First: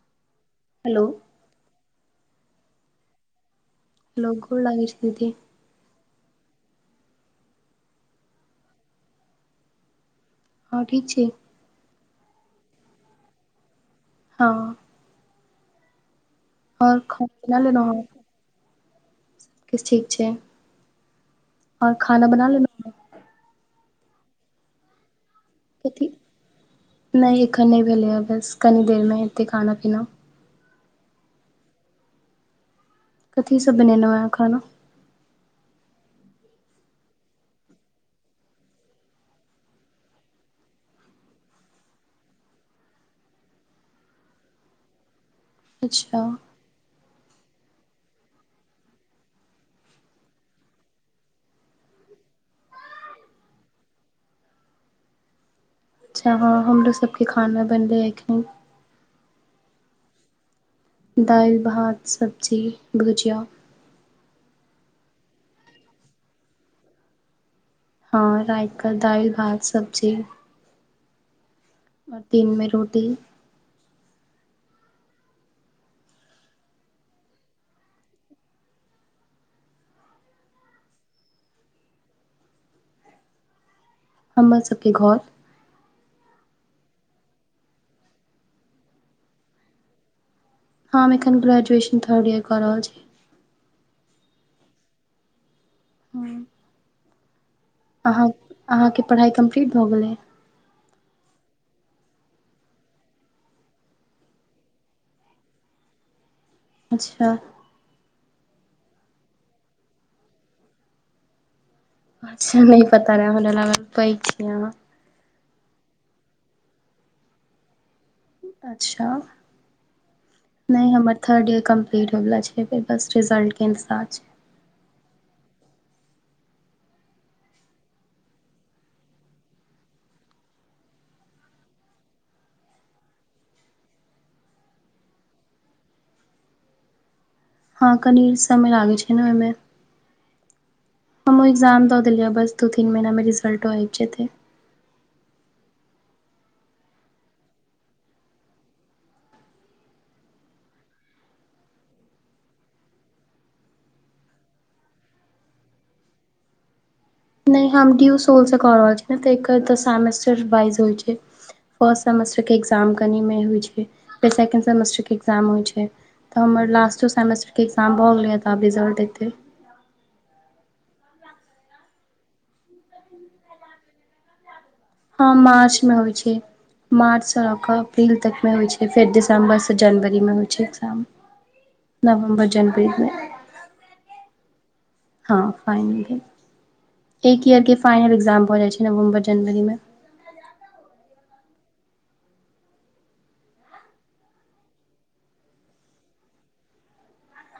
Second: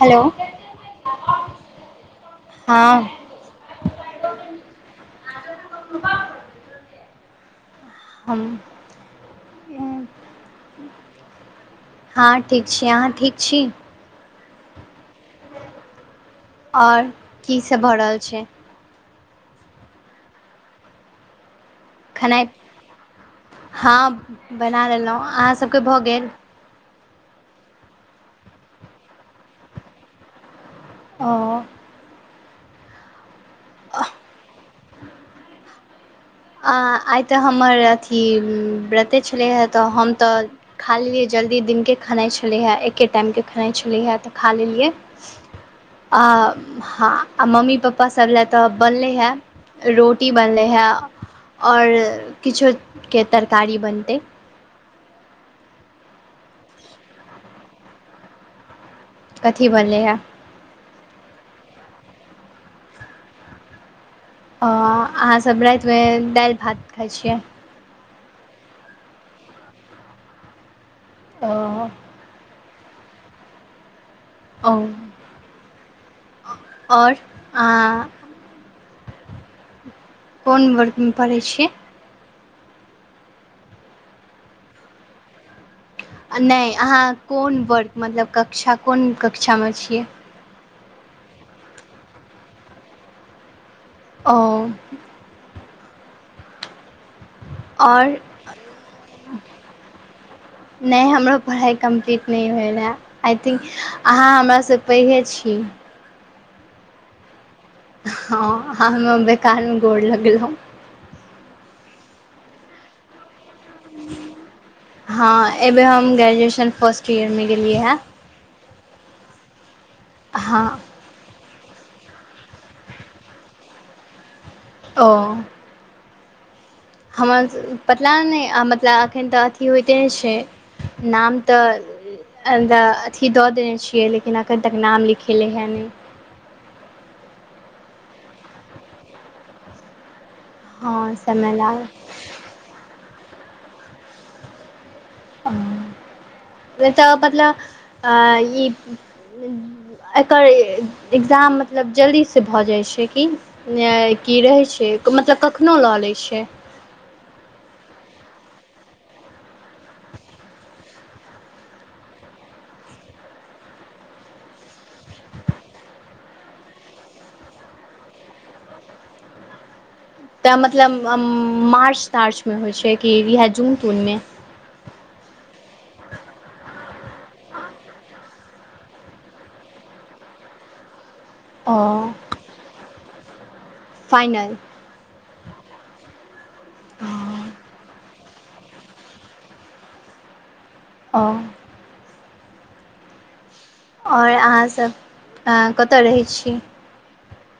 Hello hello हाॅं hello गोड लागै छी दीदी। हमा हम। हँ ठीक छी हाॅं ठीक छी अहाँ ठीक छी। हँ आओर खाना बना की सब भऽ लेलहु, रहल छै सबकिछ ठीक छै। आओर खाना बना खेनाइ लेलहुँ हँ? हँ बना लेलहुँ अहाँ सबके भऽ कथी गेल। नहि एखन नहि भेलैए बस कनी देरमे हेतै खाना पीना ओ कथीसब बनेनउ ए खाना आइ तऽ हमर अथी ब्रते छलै हे तऽ हम तऽ खा लेलियै जल्दी दिनके खनाइ छलिहैं एक्के टाइमके खनाइ छलैहैं तऽ खा लेलियै। [inaudible] आ हँ आ मम्मी पप्पा सभ लए तऽ बनलै हे रोटी बनले हे आओर किछोके तरकारी बनतै। अच्छा हँ हमरो सबके खाना बनलै एखन कथी बनलैहैं दालि, भात, सब्जी, भुजिया‌। हॅं अहाँसभ रातिमे दालि भात खाइ छियै? हँ रातिकऽ दालि, भात, सब्जी ओ ओर दिन मे रोटी ओ आओर अं कोन वर्ग में पढ़ै छियै? हमर सबके घर आ नहि अहाँ कोन वर्ग मतलब कक्षा कोन कक्षामे छियै? हम एखन ग्रेजुएशन थर्ड ईयर कऽ रहल छी। ओ हूँ आओर अहाँ अहाँके पढ़ाइ कम्प्लीट भऽ गेलै। नहि हमरो पढ़ाइ कम्प्लीट नहि भेलहैं। आइ थिंक अहाँ हमरा से पैेघे छी। अच्छा हँ अहाॅं हमरा बेकार मे गोड़ लगलहुं। अच्छा नहि पता रहे हमरा लागल पैघ हेबइ अहाँ हँ एबे हम ग्रेजुएशन फर्स्ट ईयर मे गेलियै है। अच्छा हँ नहि हमर थर्ड ईयर कम्प्लीट होइवला छै, फेर फर्स्ट साईन्ट के इन्तजार छै। ओ हमर पतला नहि आ मतलब एखन तऽ अथी होइते छै। नाम तऽ अण्डा अथि दऽ देने छियै, लेकिन एखन तक नाम लिखेले है नहि हँ कनी समय लागैत छै ने ओहिमे हाॅ ओ एग्जाम दऽ देलियै बस दू तीन महिनामे रिजल्टो आबि जेतय। अ--ह, बेटा बदला, आईये एकर ए- एकग्जाम मतलब जल्दी से भऽ जाइ छै कि नैए की रहैत छै, मतलब कखनो लऽ लैय छै। नहि हम डीू सोल स कऽ रहल छी ने तऽ एकर तऽ सेमेस्टर वाइज होइ छै। फर्स्ट सेमेस्टरके एक्जाम कनिमे होइ छै, फेर सेकेण्ड सेमेस्टरके एक्जाम होइ छै। तऽ हमर लास्टो सेमेस्टरके एक्जाम भऽ गेलैय तऽ आ रिजल्ट एतै। तैऽ मतलब अम--मार्च- तार्चमे होइ छै कि इहै जून- तूनमे हँ मार्च मे होइ छै। मार्च सँ लऽ कऽ अप्रील तक मे होइ छै, फेर दिसम्बर सँ जनवरी मे होइ छै एक्जाम। ओ, फाइनल हँ फाइनल भेल, एक ईयर के फाइनल एग्जाम भऽ जाइ छै नवम्बर जनवरी मे अ आओर अहाँसभ एय कतय रहै छी।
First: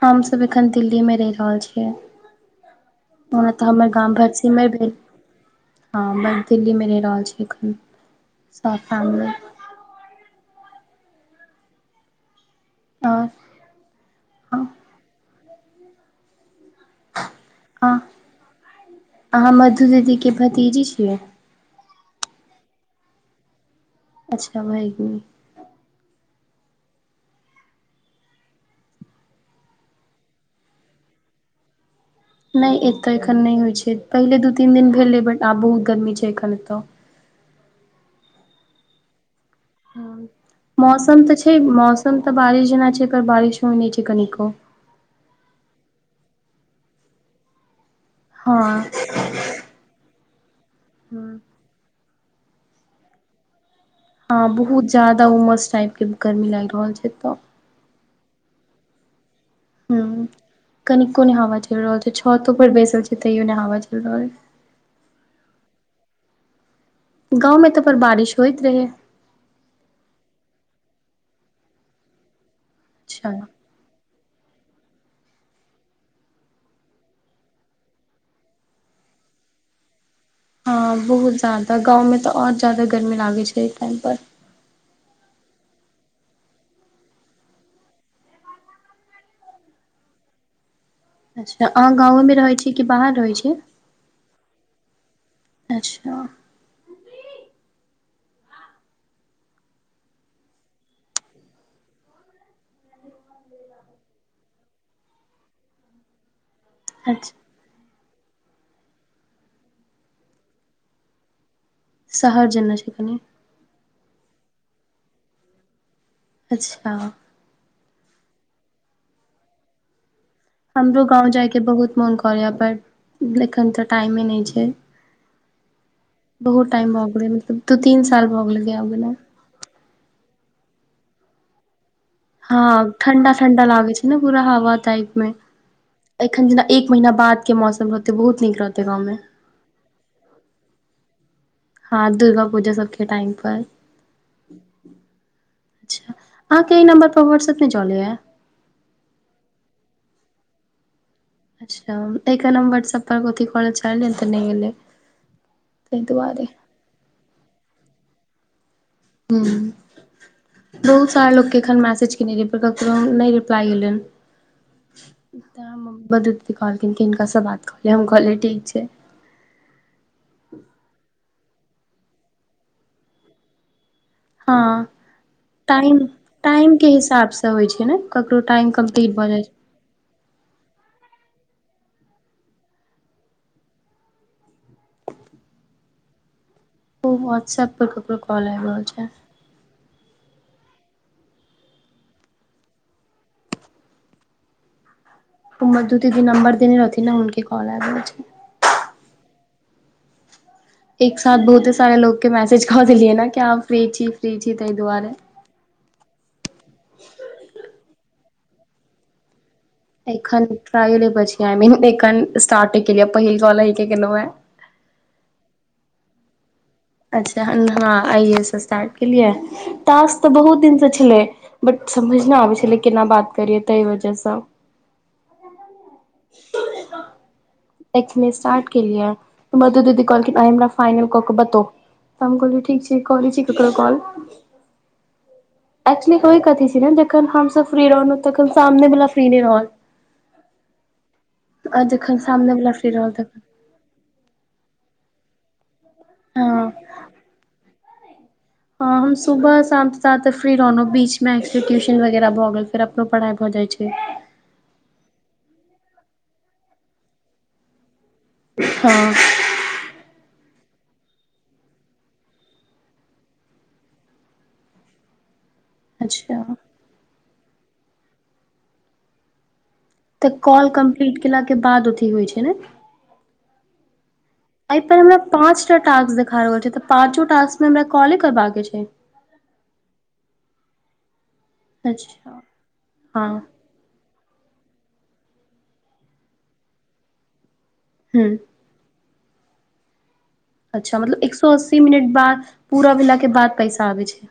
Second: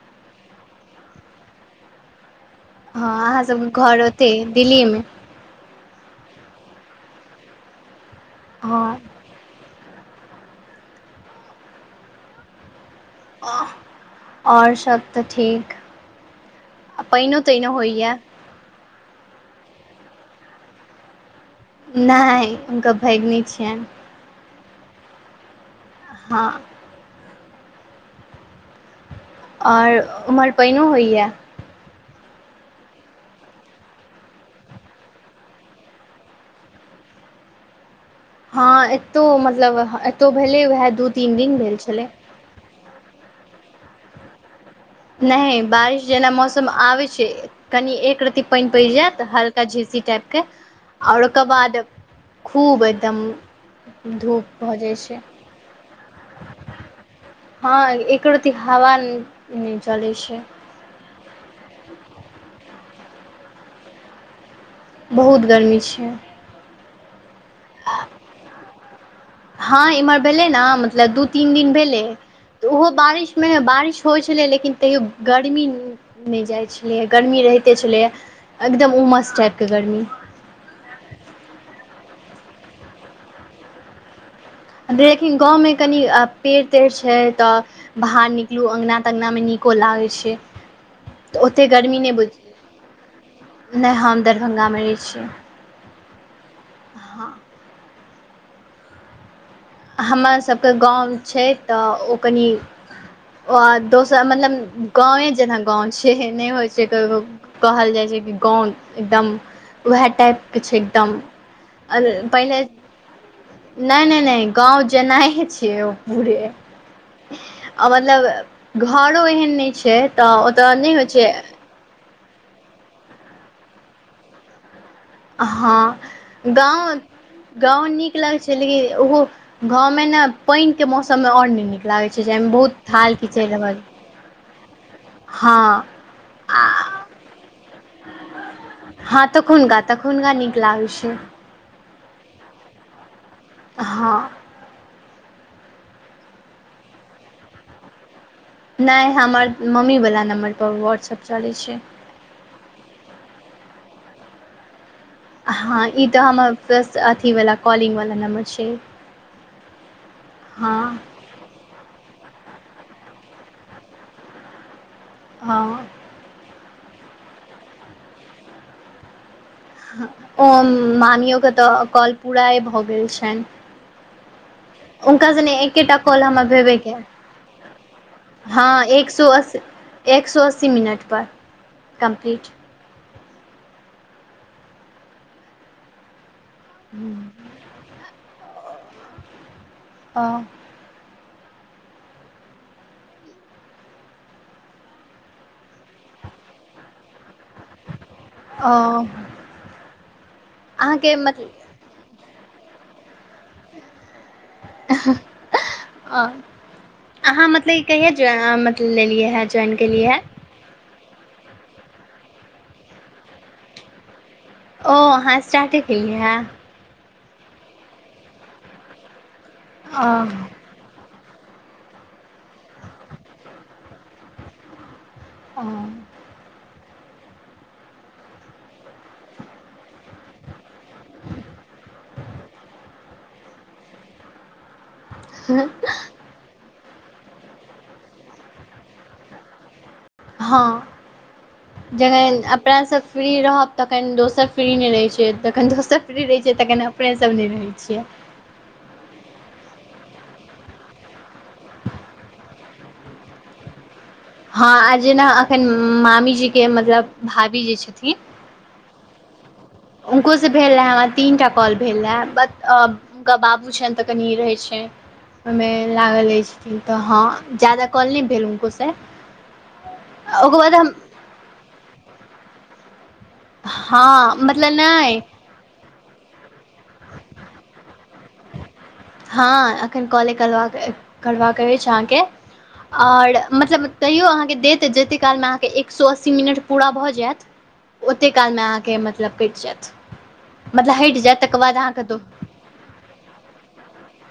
हम सब एखन दिल्ली मे रहि रहल छियै। हँ अहाँ ओना तऽ सबके हमर घर गाम ओते भटसिमैर भेल। दिल्लीमे हँ बस दील्ली मे रहि रहल छी एखन, सभ हँ फैमिली। आओर ऑ--ह, आओर सब तऽ ठीक पाइनो-ताइनो हँ होइया। अहाँ मधु दीदीके भतीजी छियै। नहि हुनका भागिनि छियनि। अच्छा भैगिनी। हँ आओर अ ओमहर पानिओ होइया। नहि एतय एखन नहि होइत छै, पहिले दू तीन दिन भेलै बट आब बहुत गर्मी छै एखन एतय। हँ एतौ मतलब ह एतौ भेलै उएह दू मौसम तऽ तीन छै दिन भेल छलै। मौसम तऽ बारिश जेना छै त बारिशो नहि छै कनिको। नहि बारिश जेना मौसम आबै छै, कनि एक रति हँ पानि पड़ि जायत त हल्का झीसी टाइपके, आओर ओकर बाद खूब एकदम ह धूप भऽ बहुत जाइ छै ज्यादा उमस टाइप के गर्मी लागि रहल छै तऽ हँ इको रती हावा हु, कनिको नहि हावा चलि रहल छै, छतो पर बैसल छी तैयो नहि हावा चलि रहल बहुत गर्मी छियै। गाँव मे तऽ बड़ बारिश होइत रहै। हँ इम्हर भेलै न मतलब दू तीन दिन भेलै, ओहो अच्छा बारिशमे बारिश होइ छलै लेकिन तैयो गर्मी नहि जाइत छलैए गर्मी रहिते छलैए, एकदम उमस टाइप के गर्मी। हँ बहुत जदा, गाँव में तऽ आओर ज्यदा गर्मी लागे छै एहि टाइम पर। देखिन गाँवमें कनि पेड़-तेड़ छै तऽ। बाहर निकलू अंगना-तंगना में नीको लागै छै। तऽ अच्छा, ओतेक अहाँ गर्मी नहि बुझ गाँवेमें रहै छी कि बाहर रहै छी। नहि हम दरभङ्गामे रहै छीयै। अच्छा। हँ। हमरासभके गाम छै तऽ ओ कनि। आ दोसर मतलब गाँवे जेना गाँव छै नहि होइ छै ककरो। अच्छा कहल जाइ छै कि गाँव एकदम उएह टाइपके छै, एकदम। अर शहर पहिले जेना छै कनि नहि-नहि-नहि, गाँव जेनाइ छियै ओ। बढ़े, अच्छा अ मतलब घरो एहन नहि छै तऽ। ओतय नहि हमरो होइ गांव छै जाय के बहुत मोन करेये पर एखन ते टाइमें नहि छै। हँ बहुत टाइम भऽ गेलै मतलब दू गाँव-गाँव तीन नीक साल लगै भऽ छै गेलै गेला लेकिन गेला ओहो। गाँव में ने पानि के मौसम मे आओर नइ नीक। लागै छै। जाहिमे हँ बहुत थाल खीचै ठण्डा-ठण्डा रहल लागै छै ने, पूरा हवा टाइप में। हँ एखन आ जेना एक महीना बाद के मौसम रहते बहुत नीक रहते गाँव में। हँ तखुनका- तखुनका नीक लागै छै। हँ, दुर्गापूजा सबके टाइमपर। हँ। अच्छा, अहाँके अइ नम्बर पर व्हाट्सप चलेयै। नइ हमर मम्मीवला नम्बर पर व्हाट्सएप। अच्छा, अइके नम्बर सब पर ओके करऽ चाहलिये तऽ नहि गेलै। हँ ई तऽ हमर पस, अथीवला कॉलिंगवला नम्बर छै। हूं। हँ [unintelligible] चार लोक के एखन मैसेज कने रहये, पर ककरो नहि रिप्लाई एलैहन। तऽ हँ हम बदूदती कहलखिन हिनका से बात कलियै, हम कहलियै ठीक छै। ओ, मामियो के तऽ कॉल पुराए भऽ गेल छनि। हँ। हुनका सने एकेटा कॉल हमर भेबे टाइम-टाइमके कयल हिसाबसँ होइ छै ने, ककरो टाइम हँ एक कम्प्लीट भऽ सौ जाइ छै। अस्सी एक सौ अस्सी मिनट पर, कम्प्लीट। ओ व्हाट्सएप पर ककरो कॉल आबि रहल छै। हां। ओ मदू दीदी नंबर देने रहथिन ने हूनके कॉल आइब रहल छै। ओ। अहाँके एक साथ मतलब बहुते सारे लोग के मैसेज कऽ देलियै न कि अहाँ फ्री छी, फ्री छी ताहि दुआरे। आ अहाँ मतलब ई कहिया जोय मत लेलियै हे। एखन ट्राइलै पर छी, आइ मीन एखन स्टार्टे कलियेए पहिल कॉल अहिक केलौं हें। ओ अहाँ स्टार्टे केलिये हे। अच्छा हां, आइये स्टार्ट केलियै, तास हँ तऽ ओ बहुत दिन से छलै। बट समझ न आबै छलै, केना बात करियै तहि वजहसँ। हां। एक स्टार्ट केलियै मधु दीदी कहखिन्ह। फाइनल कऽ के बतो त हम कहलिय ठीक छै करै छी ककरो कॉल। हँ एकच्वली ओहि कथी छै ने जखन हमसब फ्री रहलौं तखन सामने वला फ्री नहि रहल। हँ आ जखन जखनि सामने वला अपना सब रहल तखन फ्री रहब तखनि दोसर फ्री नहि रहै छै तखन दोसर फ्री रहै हँ छै तखन अपने सब नहि रहै छियै। हॅं हम सुबह शाम तसाथ फ्री रहलहुँ बीचमे ट्यूशन वगैरह भऽ गेल फेर अपनो पढ़ाइ भऽ जाइ छै। हँ आ जेना अखनि मामीजी के मतलब भाभी जे छथिन? हँ हुनको से भेल रहै हमरा तीन टा कॉल भेल रहै बट अ हुनका बाबू छनि तऽ कनि ई रहै छै। ओहिमे लागल रहै अच्छा छथिन तऽ हँ ज्यादा कॉल नहि भेल हुनको से तऽ कॉल कम्प्लीट केला के बाद अथि होइ छै ने। हँ मतलब एहि पर हमरा नहि पांच टा टास्क देखा रहल छै तऽ पांचो टास्क में हमरा कॉले करबा के छै? हँ एखन कॉले करबाक करबाक अछि अहाँके अच्छा हँ आओर मतलब तैयो अहाँके देत जते कालमे अहाँके एक सए अस्सी मिनट पूरा भऽ जायत। ओते हूँ काल मे अहाँके मतलब कटि जायत। अच्छा हटि मतलब एक जायत सौ तकर बाद अस्सी अहाँके मिनट दो बाद पूरा भेला के बाद पैसा अबै छै।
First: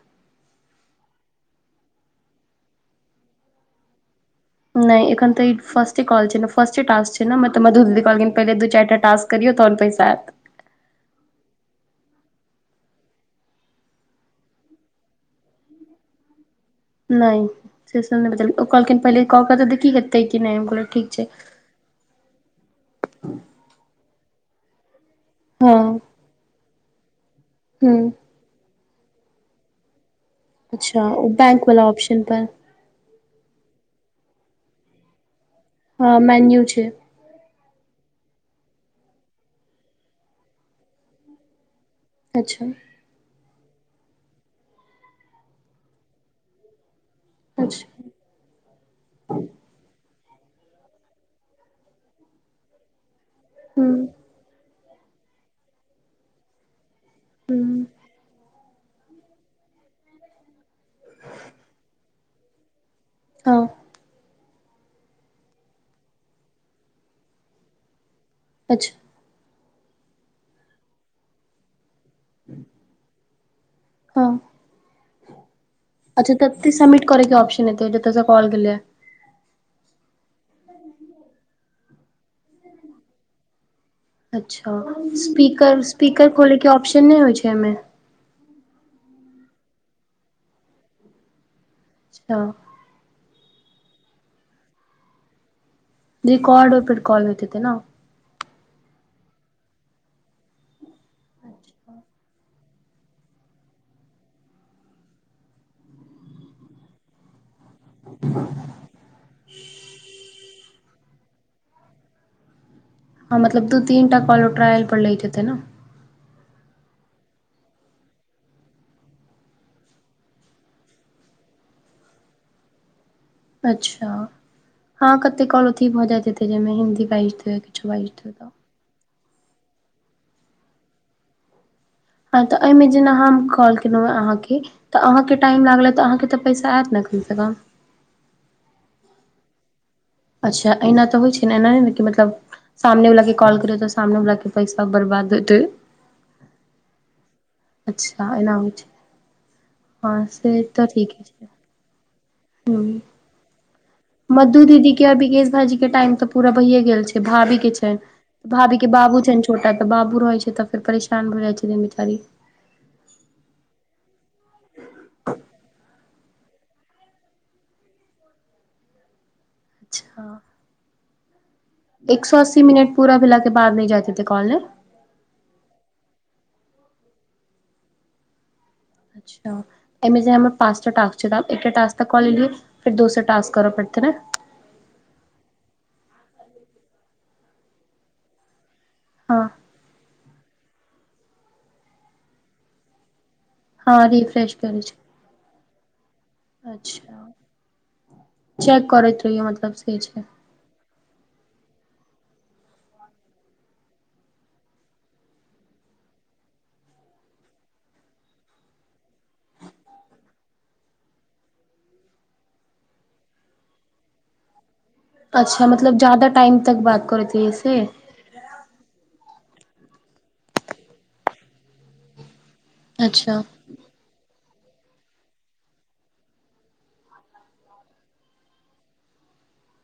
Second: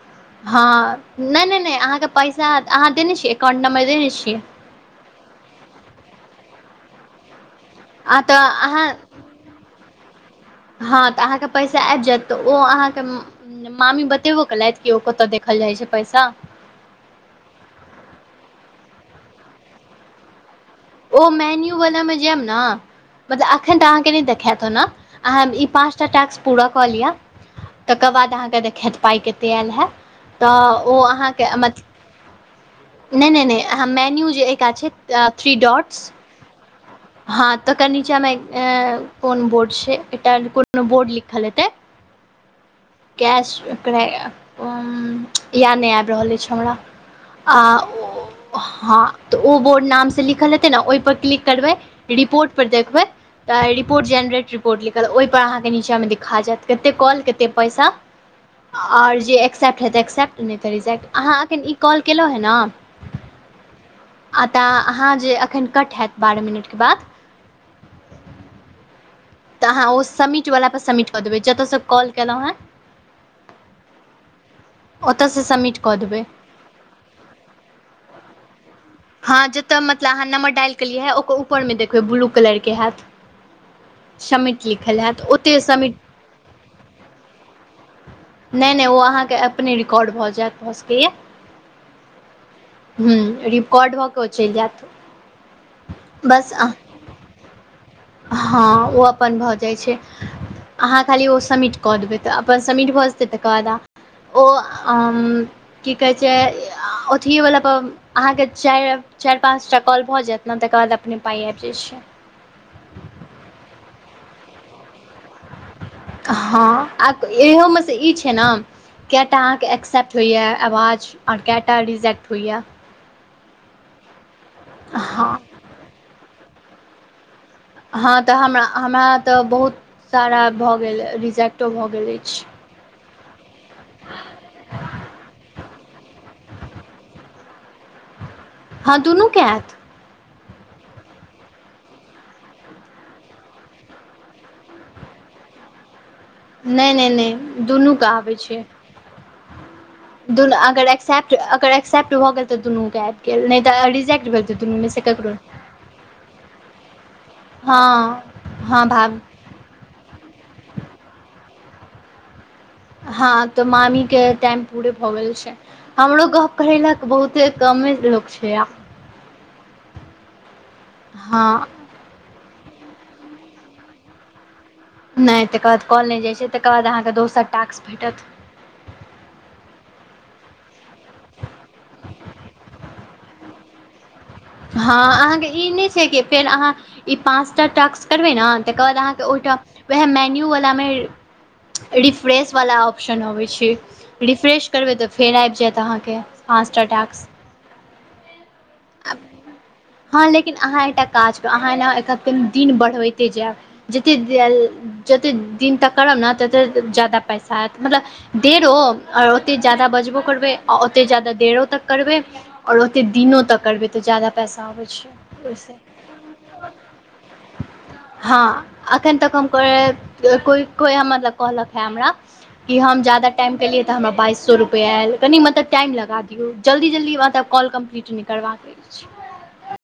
हँ नहि नहि नहि अहाँके पैसा अहाँ देने छियै अकाउंट नंबर देने छियै? नहि एखन तऽ ई फस्टे कॉल छै ने फस्टे टास्क छै। एना में त मधु दीदी अहाँ कहलखिन तऽ पहिले दू अहाँ चारि टा टास्क करियौ तहन पैसा आयत। हँ तऽ अहाँके पैसा आबि जायत तऽ ओ अहाँके म मामी बतेबो केलैथ कि ओ कतऽ देखल जाइ छै पैसा। नहि से सब नहि बतेल ओ कहलखिन पहिले कऽक त देखही हेतै की नहि। ठीक छै ओ मेन्यू वला मे जायब ने मतलब अखन तऽ अहाँके नहि देखायत ओना अहां ई पांच हँ टा टास्क पूरा क लिय तकर हूँ बाद बाद अहाॅंके देखैत पाई केते आयल है त ओ अच्छा आहां के बैंक मत वाला ऑप्शन पर नहि नहि नहि मेन्यू जे ओ कात छै थ्री डोट हँ मेन्यू छै। हँ तकर नीचा मे ऐ कोन बोर्ड छै एकटा कोनो बोर्ड लिखल हेतै अच्छा कैश कर इहै याद नहि आबि रहल अछि हमरा आ अच्छा ओ हँ तऽ ओ बोर्ड नाम से लिखल हेते ने ओहि पर क्लिक करबै रिपोर्ट पर देखबै त हूँ रिपोर्ट जेनरेट रिपोर्ट लिखल ओहिपर अहाँकेँ नीचाँमे देखा जायत केते कॉल केते हूँ पैसा आओर जे एक्सेप्ट हेतै एक्सेप्ट नहि तऽ रिजेक्ट अहाँ एखन ई कॉल केलहुँ हँ ने हँ हाॅं तऽ अहाँ जे अखनि कट हैत बारह मिनटके बाद अच्छा तऽ अहाँ ओ सब्मिट वला पर सब्मिट कऽ देबै जतयसँ कॉल केलहुँ हैं हँ ओतऽसँ सब्मिट कऽ देबै। ओतहि सब्मिट करैके ऑप्शन एतै जस स कॉल गेलै? हँ जतऽ मतलब अहाँ नंबर डाल केलियै है ओकर ऊपरमे देखबै ब्लू कलर के हैत। सबमिट अच्छा लिखल हैत ओतहि स्पीकर सबमिट स्पीकर खोलैके ऑप्शन नहि होइ छै एहिमे? नहि नहि ओ अहाँके अपने रिकॉर्ड भऽ जायत भऽ सकैया। हँ। हुं, रिकॉर्ड भ के ओ चलि जैत। रिकॉर्ड कॉल होेइत हेतै ने। हँ, ओ अपन भऽ जाइ छै। अहाँ खाली ओ सब्मिट कऽ देबै तऽ, अपन सब्मिट भऽ जेतै, तकर बाद ओ की कहै छै, अथएवला पर अहाँके चारि, चारि पाँच टा कॉल भऽ जायत ने, तकर बाद अपने पाइ आबि जाइत छै। हँ मतलब दू तीन टा कॉल ट्रायल पर लैत हेतै न। हँ, आ इहोमे से ई छै ने। कैटा अहाँके एक्सेप्ट होइए आवाज, आओर कैटा रिजेक्ट होइए। अच्छा हँ कते काँल अथि भऽ जैते हेतै, जहिमे हिन्दी बाइज देत। हँ तऽ हमरा, हमरा ते बहुत सारा भए गेल रिजेक्टो भए गेले। हँ, तऽ एहिमे जेना हम कॉल केलहुँ हँ अहाँकेँ। तऽ अहाँकेँ टाइम लागलय तऽ, अहाँकेँ तऽ पैसा आत ने कमसे -कम। हँ, दुनू कै ऐत। अच्छा! एना तऽ होइ छै ने, एना नहि ने कि मतलब सामने वाला के कॉल करियो त, सामने वाला के पैसा बर्बाद हेतै। नहि, नहि, नहि, दुनूके अच्छा आबै एना छै। होइ हँ दुनु से अगर तऽ ठीके एक्सेप्ट छै अगर एक्सेप्ट भऽ गेल तऽ, दुनूके हूँ आबि गेल नहि तऽ रिजेक्ट भेल तऽ मधु दुनूमे दीदी सँ के आओ ककरो विकेश भाजी के टाइम तऽ पूरा भहिए गेल छै, भाभी के छैन। हँ भाभी हँ के बाबू छैन ने छोटा तऽ बाबू रहै छै तऽ, फेर परेशान भ जाइ छैन बिचारी। हँ तऽ मामी के टाइम पूरे भऽ गेल छैन, हमरो कहब कहेला त बहुते कमे लोक छै, आ अच्छा! हँ। एक सौ अस्सी मिनट पूरा भेल के बाद नहि जाते कॉल ने। नहि तकर बाद काँल नहि जाइ छै, तकर बाद अहाँके दोसर टाक्स भेटत। अच्छा! एहिमे जे हमर पाँच टा टास्क छै, एकटा टास्क तक कऽ लेलियै, फेर दोसर टास्क करऽ पड़ते ने। हँ, अहाँके ई नहि छै कि फेर, अहाँ ई पाँचटा टाक्स करबै ने। तकर बाद अहाँके हँ ओहिठाम वएह मेन्यू वाला मे रिफ्रेश वाला ऑप्शन अबै छै। हँ रिफ्रेश करै करबे छै त, फेर आइब जैत आहाँके पाँचटा टाक्स। अच्छा चेक करैत रहियौ मतलब से छै। हँ लेकिन अहाँ एकटा काज करब, अहाँ एना एक दिन बढ़बैते जायब, जतेक जते दिन तक करब ने, तते ज्यादा पैसा आयत, मतलब देरो, और ओते ज्यादा बजबो करबै, आ ओते ज्यादा देरो तक करबै। आओर ओते दिनो तक करबै तऽ, ज्यादा पैसा अबैत छै। अच्छा! ओहिसँ मतलब ज्यादा टाइम तक बात करैत रहियो से। हँ, एखन तक हम को कोइ मतलब कहलक हे हमरा। कि हम ज्यादा अच्छा टाइम केलियै तऽ, हमरा बाइस सौ रुपआ आयल कनि मत टाइम लगा दियो, जल्दी- जल्दी मतलब कॉल कम्पलीट नहि करबाक अछि।